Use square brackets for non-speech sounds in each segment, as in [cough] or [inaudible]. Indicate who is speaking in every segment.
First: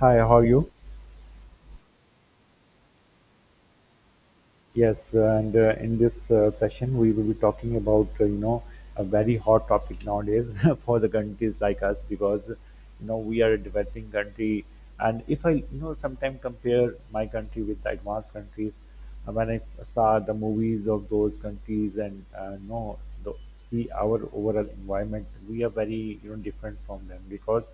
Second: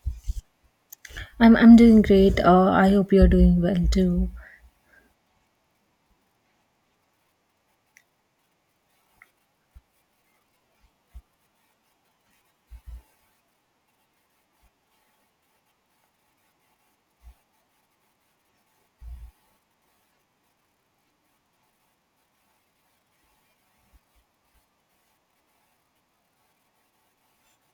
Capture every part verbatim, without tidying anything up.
Speaker 1: Hi, how are you?
Speaker 2: I'm I'm doing great. Uh, I hope you're doing well too.
Speaker 1: Yes, uh, and uh, in this uh, session, we will be talking about uh, you know a very hot topic nowadays [laughs] for the countries like us, because you know we are a developing country, and if I you know sometimes compare my country with the advanced countries. Uh, when I saw the movies of those countries, and uh, you know the, So, see our overall environment, we are very you know different from them, because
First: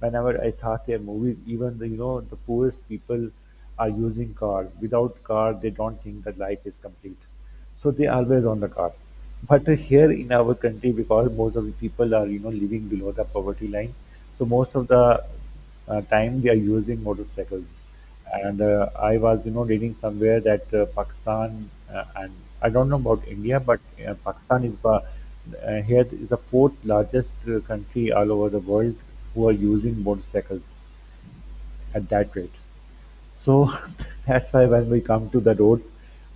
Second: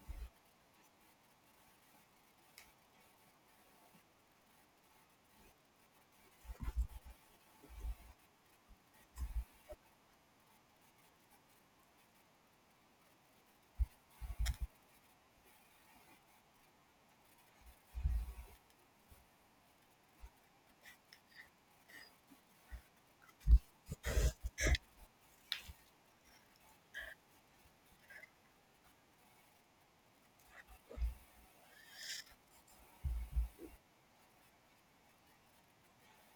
Speaker 1: whenever I saw their movies, even the you know the poorest people are using cars. Without car, they don't think that life is complete, so they always on the car. But here in our country, because most of the people are you know living below the poverty line, so most of the uh, time they are using motorcycles. And uh, I was, you know, reading somewhere that uh, Pakistan, uh, and I don't know about India, but uh, Pakistan is uh, uh, here is the fourth largest uh, country all over the world who are using motorcycles at that rate. So [laughs] that's why when we come to the roads,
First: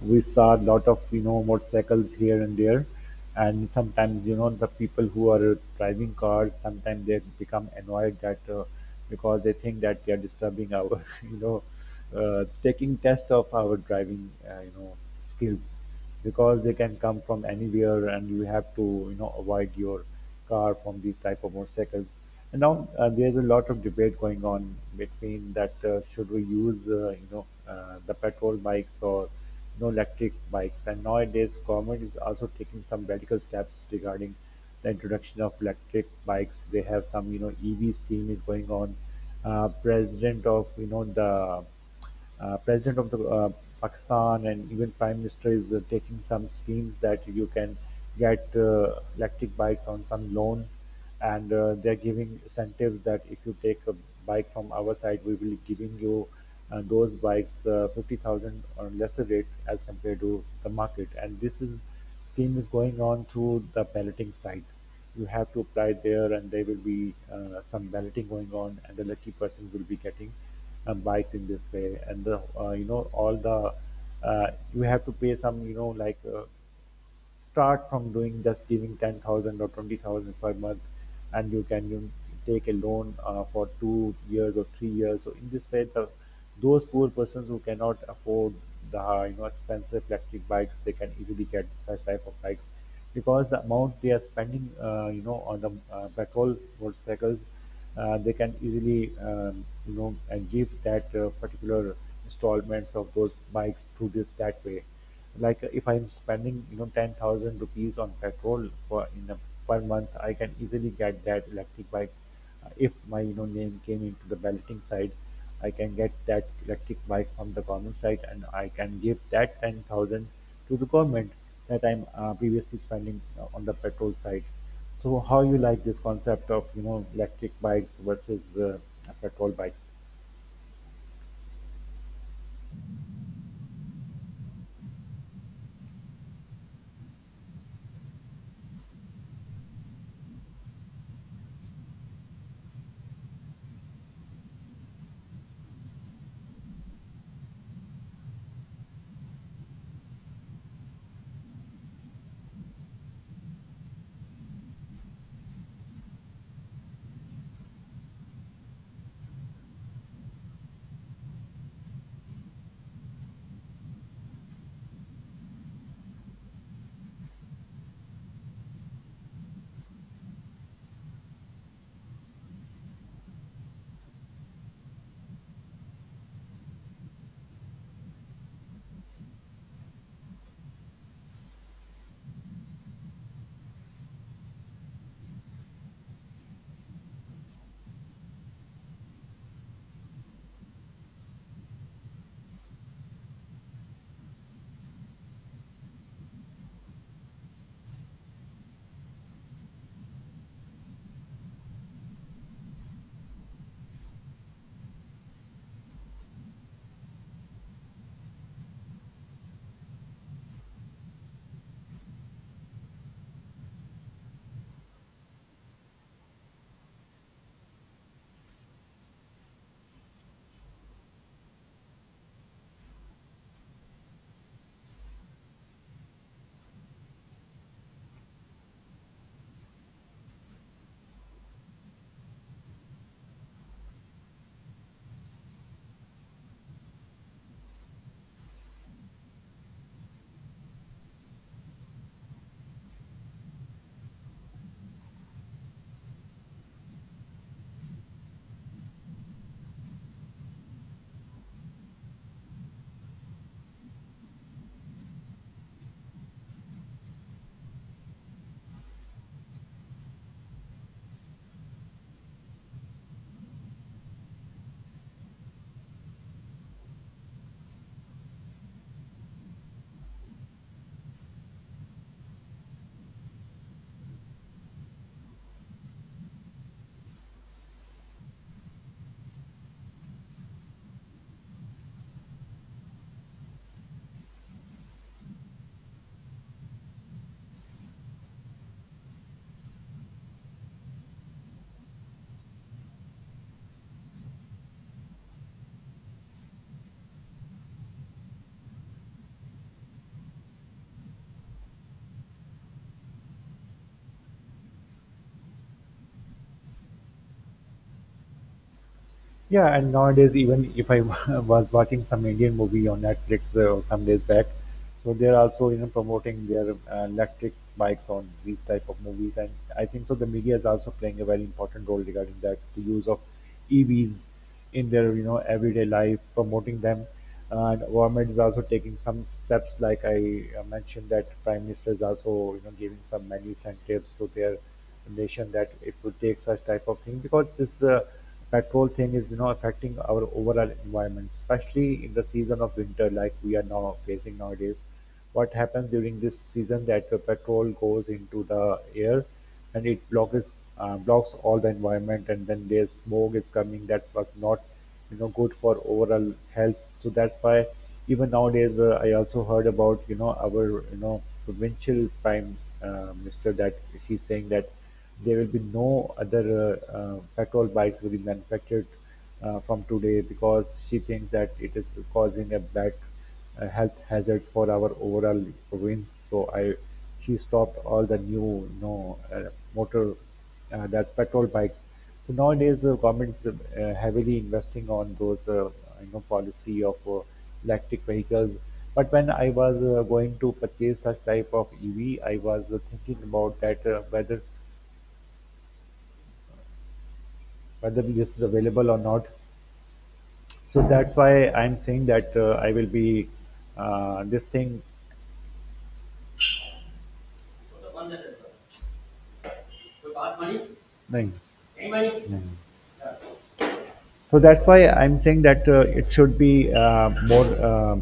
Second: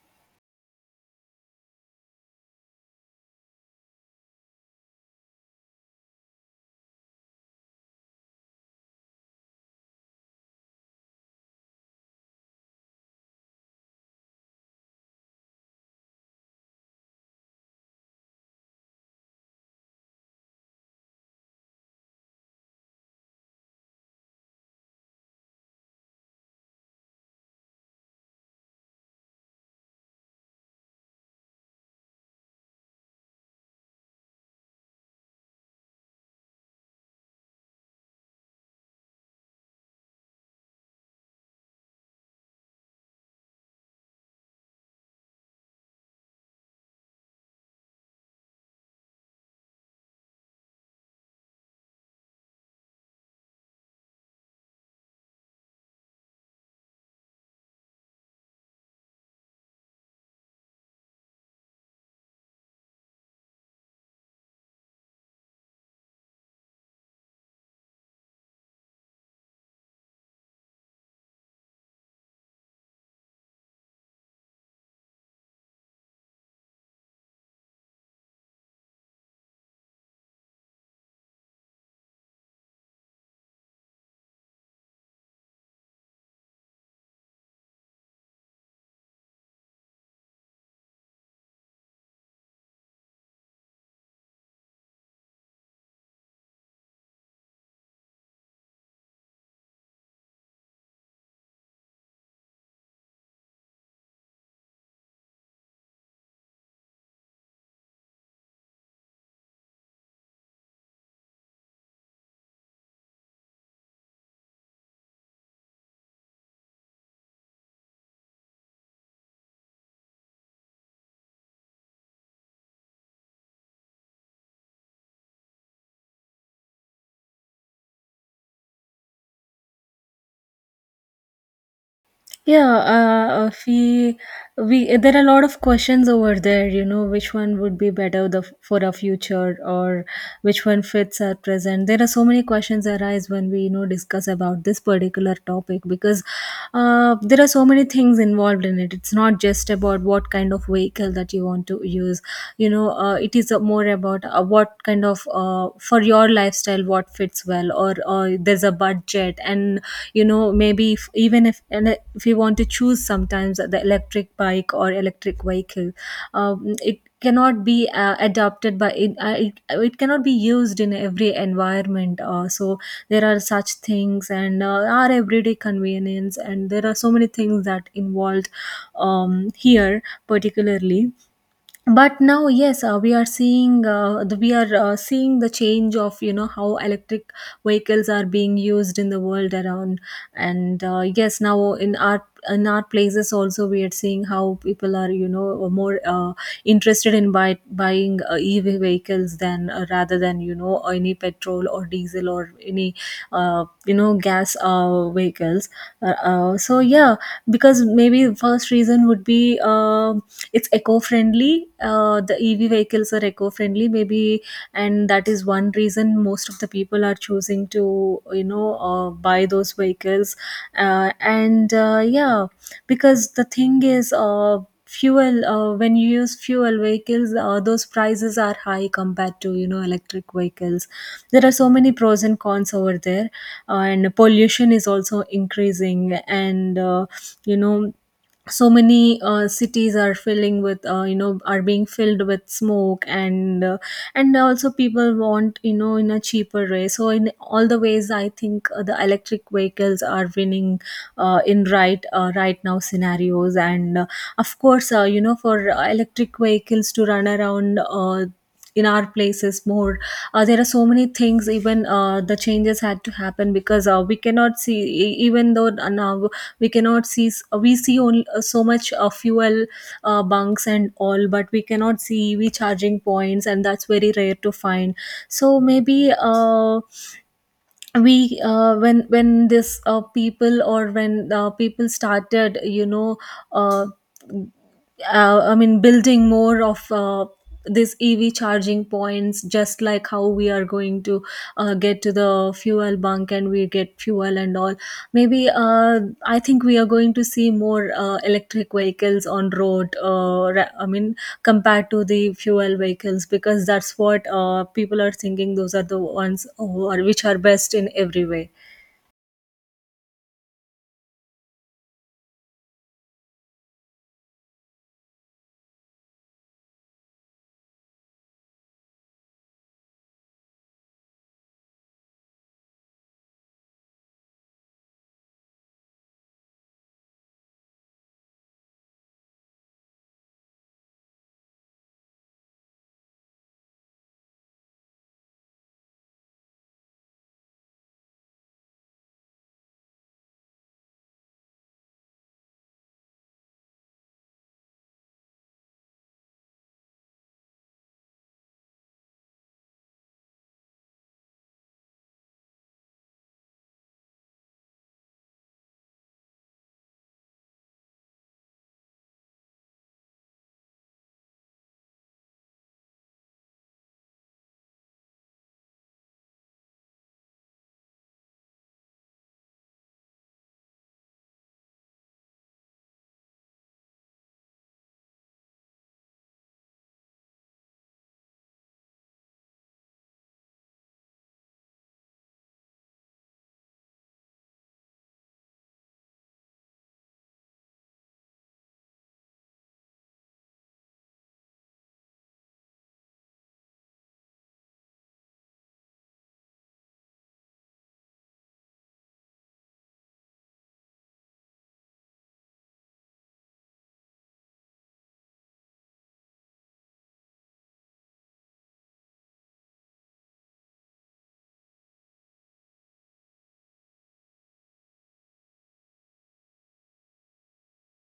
Speaker 1: we saw a lot of you know motorcycles here and there, and sometimes you know the people who are driving cars, sometimes they become annoyed that uh, because they think that they are disturbing our [laughs] you know uh, taking test of our driving uh, you know skills, because they can come from anywhere and you have to you know avoid your car from these type of motorcycles. And now uh, there's a lot of debate going on between that uh, should we use uh, you know uh, the petrol bikes or you know electric bikes. And nowadays, government is also taking some radical steps regarding the introduction of electric bikes. They have some you know E V scheme is going on. Uh, president of you know the uh, president of the uh, Pakistan, and even prime minister is uh, taking some schemes that you can get uh, electric bikes on some loan, and uh, they're giving incentives that if you take a bike from our side, we will be giving you uh, those bikes uh, fifty thousand or lesser rate as compared to the market, and this is scheme is going on through the balloting site. You have to apply there, and there will be uh, some balloting going on, and the lucky persons will be getting uh, bikes in this way. And the uh, you know all the uh, you have to pay some, you know like, uh, start from doing just giving ten thousand or twenty thousand per month, and you can you take a loan uh, for two years or three years. So in this way, the those poor persons who cannot afford the uh, you know expensive electric bikes, they can easily get such type of bikes, because the amount they are spending uh, you know on the uh, petrol motorcycles, uh, they can easily um, you know and give that uh, particular installments of those bikes through this that way. Like, uh, if I'm spending you know ten thousand rupees on petrol for in a per month, I can easily get that electric bike. Uh, if my you know name came into the balloting side, I can get that electric bike from the government side, and I can give that ten thousand to the government that I'm uh, previously spending uh, on the petrol side. So how you like this concept of you know electric bikes versus uh, petrol bikes?
Speaker 2: Yeah, uh, uh, we we there are a lot of questions over there. You know, which one would be better the, for our future, or which one fits our present? There are so many questions arise when we you know discuss about this particular topic because uh, there are so many things involved in it. It's not just about what kind of vehicle that you want to use. You know uh, it is uh, more about uh, what kind of uh, for your lifestyle what fits well, or uh, there's a budget. And you know maybe if, even if and if you want to choose sometimes the electric bike or electric vehicle, um, it cannot be uh, adopted by it. Uh, it it cannot be used in every environment, uh, so there are such things. And uh, our everyday convenience, and there are so many things that involved um, here particularly. But now, yes, uh, we are seeing uh, the, we are uh, seeing the change of you know how electric vehicles are being used in the world around. And uh, yes, now in our in our places also, we are seeing how people are you know more uh, interested in buy, buying uh, EV vehicles than uh, rather than you know any petrol or diesel or any uh, you know gas uh, vehicles. Uh, uh, so yeah, because maybe first reason would be um it's eco-friendly. Uh, the EV vehicles are eco-friendly maybe, and that is one reason most of the people are choosing to you know uh, buy those vehicles. Uh, and uh, Yeah, because the thing is, uh, fuel, uh, when you use fuel vehicles, uh, those prices are high compared to you know electric vehicles. There are so many pros and cons over there. Uh, and pollution is also increasing, and uh, you know so many uh, cities are filling with uh, you know, are being filled with smoke. And uh, and also people want, you know, in a cheaper way. So in all the ways, I think uh, the electric vehicles are winning uh, in right uh, right now scenarios. And uh, Of course, uh, you know, for uh, electric vehicles to run around uh, in our places more, uh, there are so many things. Even uh, the changes had to happen because uh, we cannot see e- even though uh, now we cannot see s- we see only uh, so much uh, fuel uh, bunks and all, but we cannot see EV charging points, and that's very rare to find. So maybe uh, we uh, when when this uh, people or when uh, people started, you know, uh, uh, I mean, building more of uh, this E V charging points, just like how we are going to uh, get to the fuel bunk and we get fuel and all. Maybe uh, I think we are going to see more uh, electric vehicles on road. Uh, ra- I mean, compared to the fuel vehicles, because that's what uh, people are thinking. Those are the ones who are, which are best in every way.
Speaker 1: Yeah, and nowadays, even if I [laughs] was watching some Indian movie on Netflix uh, some days back, so they're also you know promoting their uh, electric bikes on these type of movies. And I think so. The media is also playing a very important role regarding that the use of E Vs in their you know everyday life, promoting them. And government is also taking some steps, like I uh, mentioned, that prime minister is also you know giving some many incentives to their nation that it would take such type of thing because this. Uh, petrol thing is you know affecting our overall environment, especially in the season of winter like we are now facing nowadays. What happens during this season, that the petrol goes into the air and it blocks uh, blocks all the environment, and then there's smoke is coming that was not you know good for overall health. So that's why even nowadays, uh, I also heard about you know our you know provincial prime uh, minister that she's saying that there will be no other uh, uh, petrol bikes will be manufactured uh, from today, because she thinks that it is causing a bad, uh, health hazards for our overall province. So I, she stopped all the new, you know, uh, motor, uh, that's petrol bikes. So nowadays, the government is uh, heavily investing on those, uh, you know, policy of uh, electric vehicles. But when I was uh, going to purchase such type of E V, I was uh, thinking about that uh, whether whether this is available or not. So that's why I'm saying that uh, I will be uh, this thing. Nahin. Nahin. So that's why I'm saying that uh, it should be uh, more uh,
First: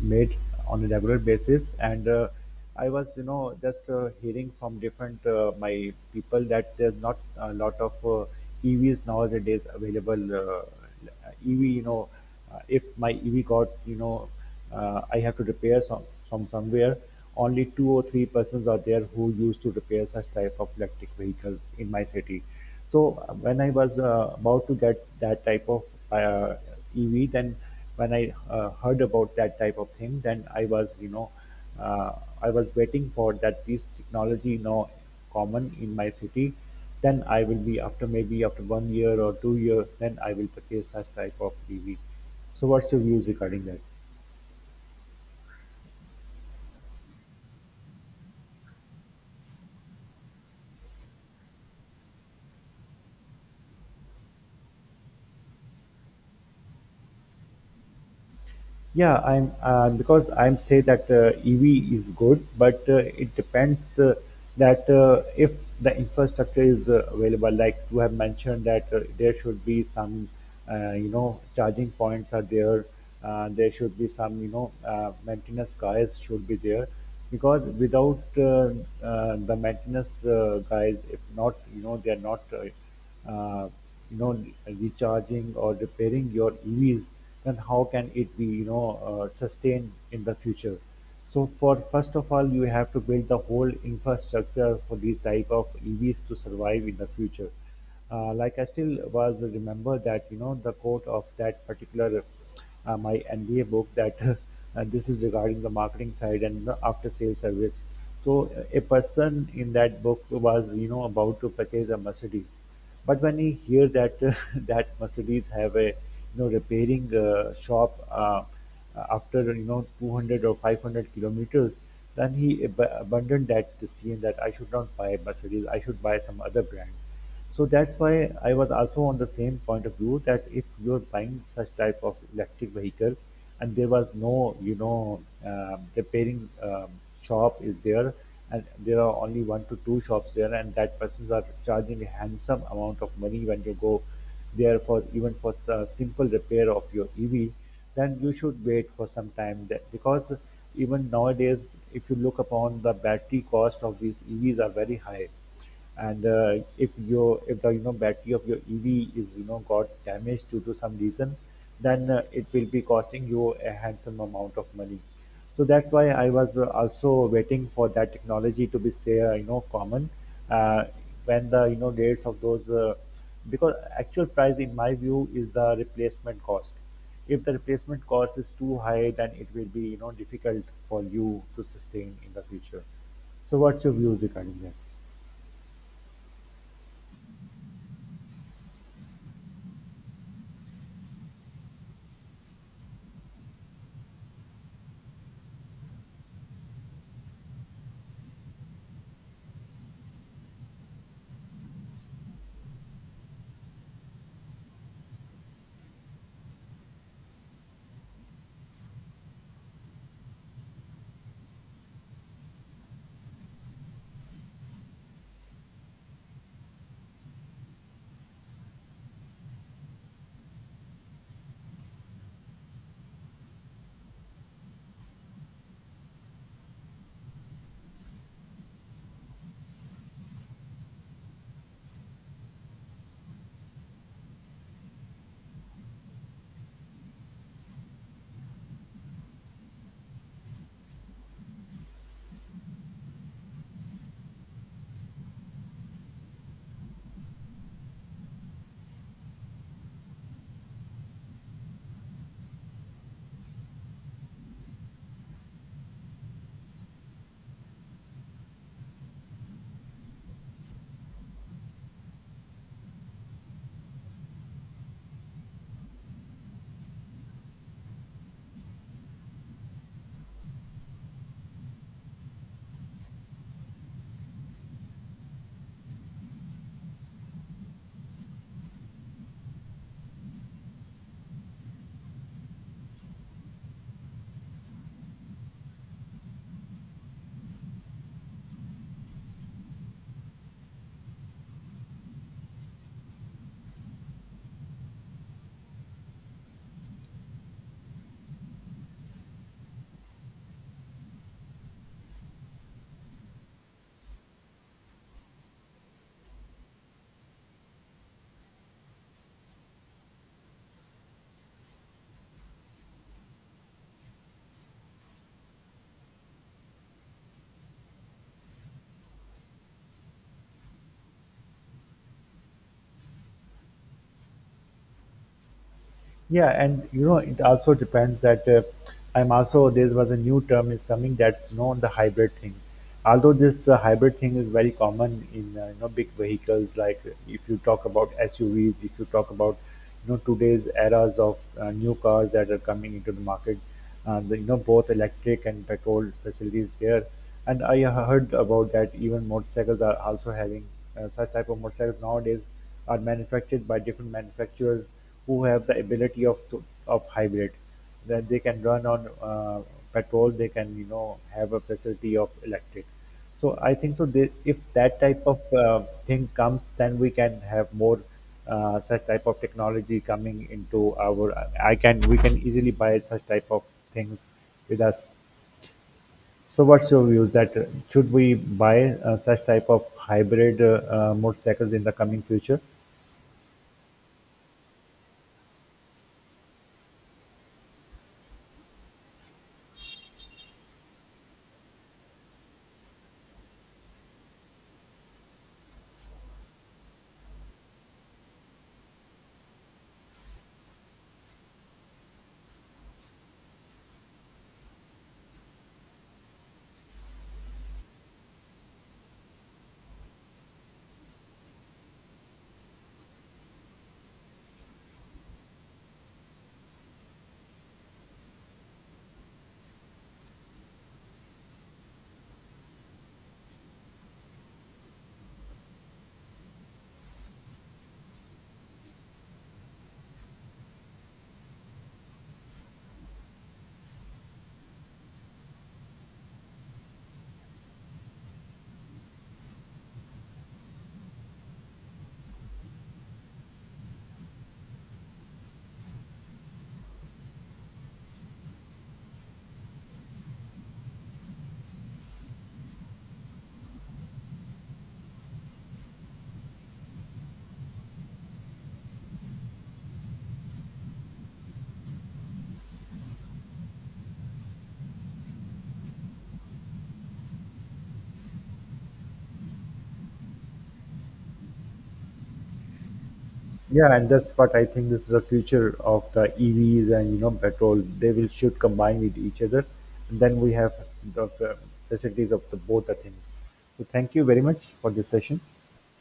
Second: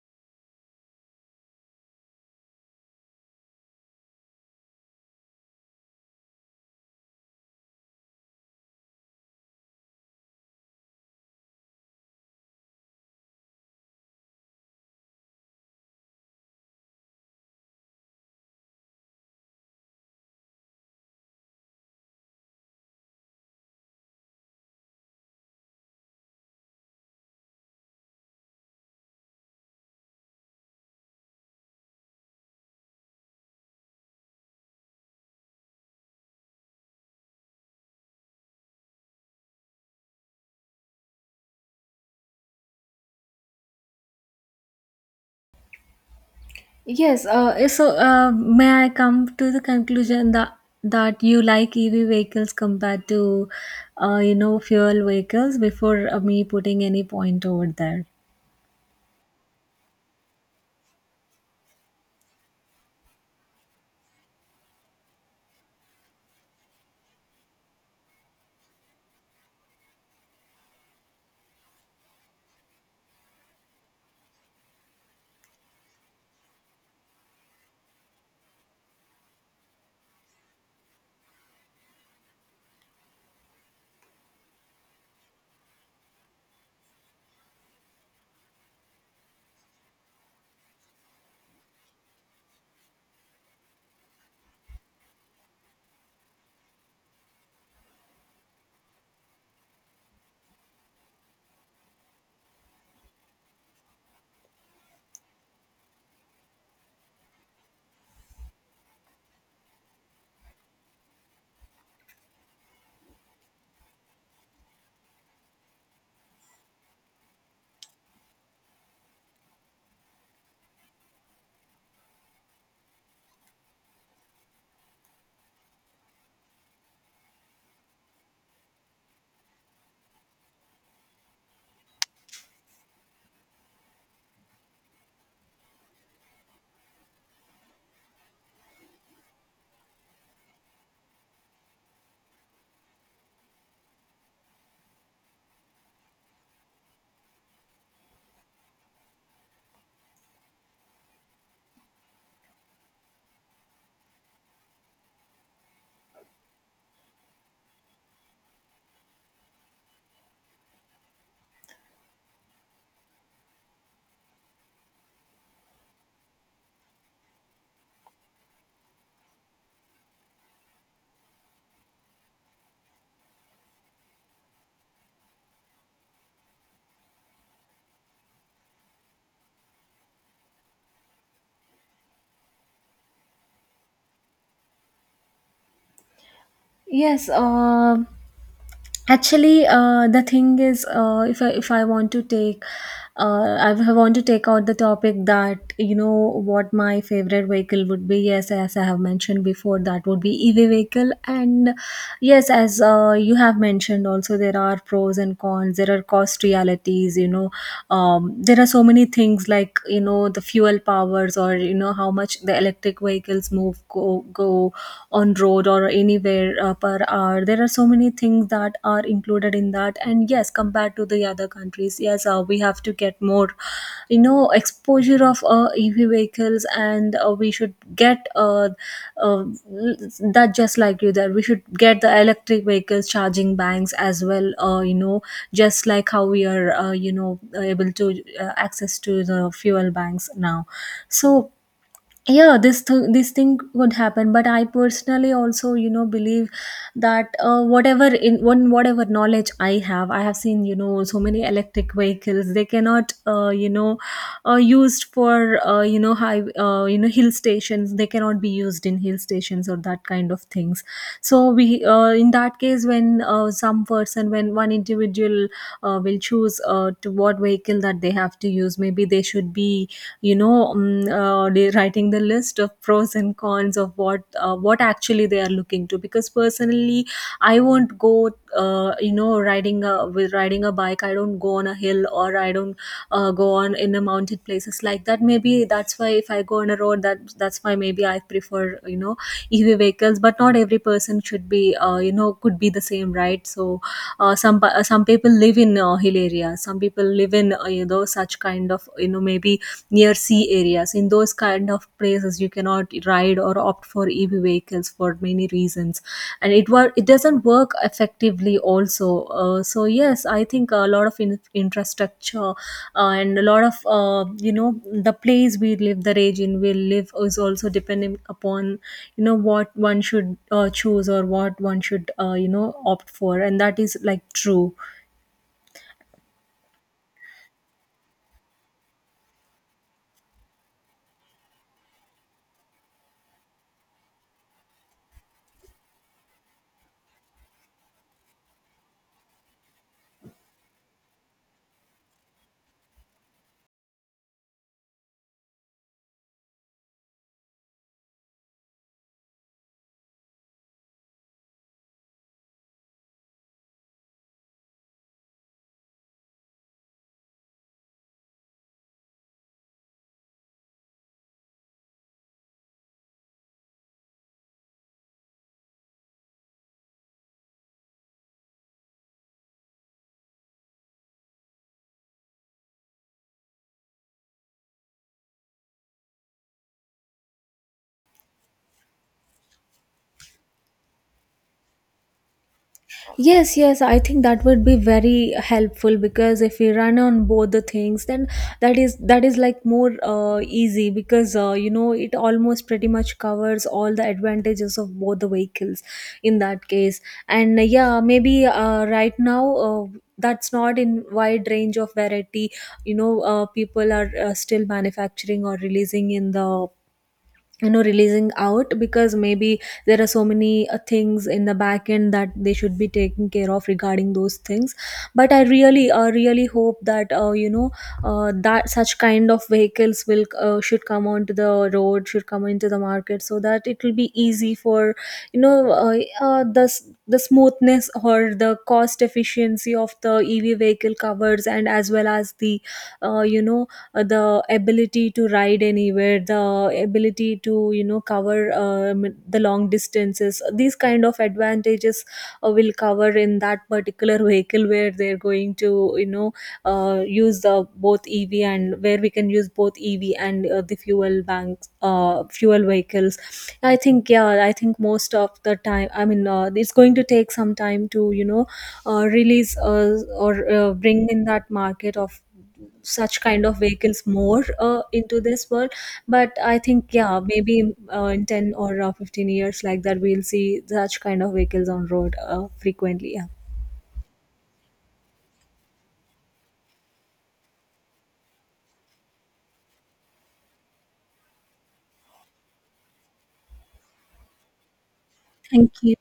Speaker 1: made on a regular basis. And uh, I was, you know, just uh, hearing from different, uh, my people that there's not a lot of uh, E Vs nowadays available. Uh, E V, you know, uh, if my E V got, you know, uh, I have to repair some, from somewhere. Only two or three persons are there who used to repair such type of electric vehicles in my city. So uh, when I was uh, about to get that type of uh, E V, then when I uh, heard about that type of thing, then I was you know uh, I was waiting for that this technology now common in my city. Then I will be after maybe after one year or two years, then I will purchase such type of E V. So what's your views regarding that?
Speaker 2: Yes, uh, eh, so uh, may I come to the conclusion that that you like E V vehicles compared to uh, you know, fuel vehicles before uh, me putting any point over there?
Speaker 1: Yeah, I'm uh, because I'm say that uh, E V is good, but uh, it depends, uh, that uh, if the infrastructure is uh, available, like you have mentioned, that uh, there should be some, uh, you know, charging points are there. Uh, there should be some, you know, uh, maintenance guys should be there, because without uh, uh, the maintenance uh, guys, if not, you know, they are not uh, uh, you know recharging or repairing your E Vs, then how can it be you know uh, sustained in the future? So for first of all, you have to build the whole infrastructure for these type of E Vs to survive in the future. Uh, like, I still was remember that you know the quote of that particular, uh, my M B A book, that [laughs] uh, this is regarding the marketing side and the after sales service. So uh, a person in that book was you know about to purchase a Mercedes. But when I hear that [laughs] that Mercedes have a you know repairing uh, shop uh, after you know two hundred or five hundred kilometers, then he ab- abandoned that decision that I should not buy Mercedes. I should buy some other brand. So that's why I was also on the same point of view that if you're buying such type of electric vehicle, and there was no you know um, repairing um, shop is there, and there are only one to two shops there, and that persons are charging a handsome amount of money when you go there for even for a simple repair of your E V, then you should wait for some time that, because even nowadays, if you look upon the battery cost of these E Vs are very high. And uh, if your if the you know battery of your E V is you know got damaged due to some reason, then uh, it will be costing you a handsome amount of money. So that's why I was uh, also waiting for that technology to be say, uh, you know common, uh, when the you know rates of those, uh, because actual price in my view is the replacement cost. If the replacement cost is too high, then it will be you know difficult for you to sustain in the future. So what's your views regarding that?
Speaker 2: Yes, um Actually, uh, the thing is, uh, if I if I want to take, uh, I w- want to take out the topic that you know what my favorite vehicle would be. Yes, as I have mentioned before, that would be E V vehicle. And yes, as uh, you have mentioned, also there are pros and cons. There are cost realities. You know, um, there are so many things, like you know the fuel powers, or you know how much the electric vehicles move go go on road or anywhere uh, per hour. There are so many things that are included in that. And yes, compared to the other countries, yes, uh, we have to get more you know exposure of uh, EV vehicles. And uh, we should get uh, uh, that just like you, that we should get the electric vehicles charging banks as well, uh, you know, just like how we are uh, you know able to uh, access to the fuel banks now. So yeah, this th- this thing could happen, but I personally also you know believe that uh, whatever in one whatever knowledge I have, I have seen you know so many electric vehicles. They cannot uh, you know uh, used for uh, you know high uh, you know hill stations. They cannot be used in hill stations lines or that kind of things. So we uh, in that case, when uh, some person when one individual uh, will choose uh, to what vehicle that they have to use, maybe they should be you know um, uh, they writing the list of pros and cons of what uh, what actually they are looking to. Because personally I won't go uh, you know riding a with riding a bike. I don't go on a hill, or I don't uh, go on in a mountain places like that. Maybe that's why if I go on a road, that that's why maybe I prefer you know EV vehicles. But not every person should be uh, you know could be the same, right? So uh, some pa- uh, some people live in uh, hill areas, some people live in uh, you know such kind of you know maybe near sea areas. In those kind of places, you cannot ride or opt for E V vehicles for many reasons, and it wor- it doesn't work effectively also. Uh, so yes, I think a lot of in- infrastructure, uh, and a lot of uh, you know the place we live, the region we live is also depending upon you know what one should uh, choose or what one should uh, you know opt for. And that is like true.
Speaker 1: Yeah, and you know, it also depends that uh, I'm also there was a new term is coming, that's you know the hybrid thing. Although this uh, hybrid thing is very common in uh, you know big vehicles, like if you talk about S U Vs, if you talk about you know today's eras of uh, new cars that are coming into the market, uh, the, you know both electric and petrol facilities there. And I heard about that even motorcycles are also having, uh, such type of motorcycles nowadays are manufactured by different manufacturers who have the ability of to, of hybrid. Then they can run on uh, petrol, they can you know have a facility of electric. So I think so, they, if that type of uh, thing comes, then we can have more uh, such type of technology coming into our I can we can easily buy such type of things with us. So what's your views that uh, should we buy uh, such type of hybrid uh, uh, motorcycles in the coming future?
Speaker 2: Yes, yes, I think that would be very helpful, because if we run on both the things, then that is that is like more uh, easy, because uh, you know it almost pretty much covers all the advantages of both the vehicles in that case. And uh, yeah, maybe uh, right now, Uh, that's not in wide range of variety. You know, uh, people are uh, still manufacturing or releasing in the, you know, releasing out, because maybe there are so many uh, things in the back end that they should be taking care of regarding those things. But I really uh, really hope that uh, you know uh, that such kind of vehicles will uh, should come onto the road, should come into the market, so that it will be easy for you know uh, uh, the s- the smoothness or the cost efficiency of the EV vehicle covers, and as well as the uh, you know uh, the ability to ride anywhere, the ability to you know cover um, the long distances. These kind of advantages uh, will cover in that particular [laughs] vehicle where they're going to you know uh, use the both EV, and where we can use both EV and uh, the fuel banks uh, fuel vehicles. I think, yeah, I think most of the time, I mean, uh, it's going to take some time to you know uh, release uh, or uh, bring in that market of such kind of vehicles more uh, into this world. But I think yeah, maybe uh, in ten or uh, fifteen years, like that we'll see such kind of vehicles on road uh, frequently. Yeah,
Speaker 1: Yeah, and that's what I think, this is the future of the E Vs and you know petrol. They will should combine with each other, and then we have the, the facilities of the both the things. So thank you very much for this session.
Speaker 2: thank you.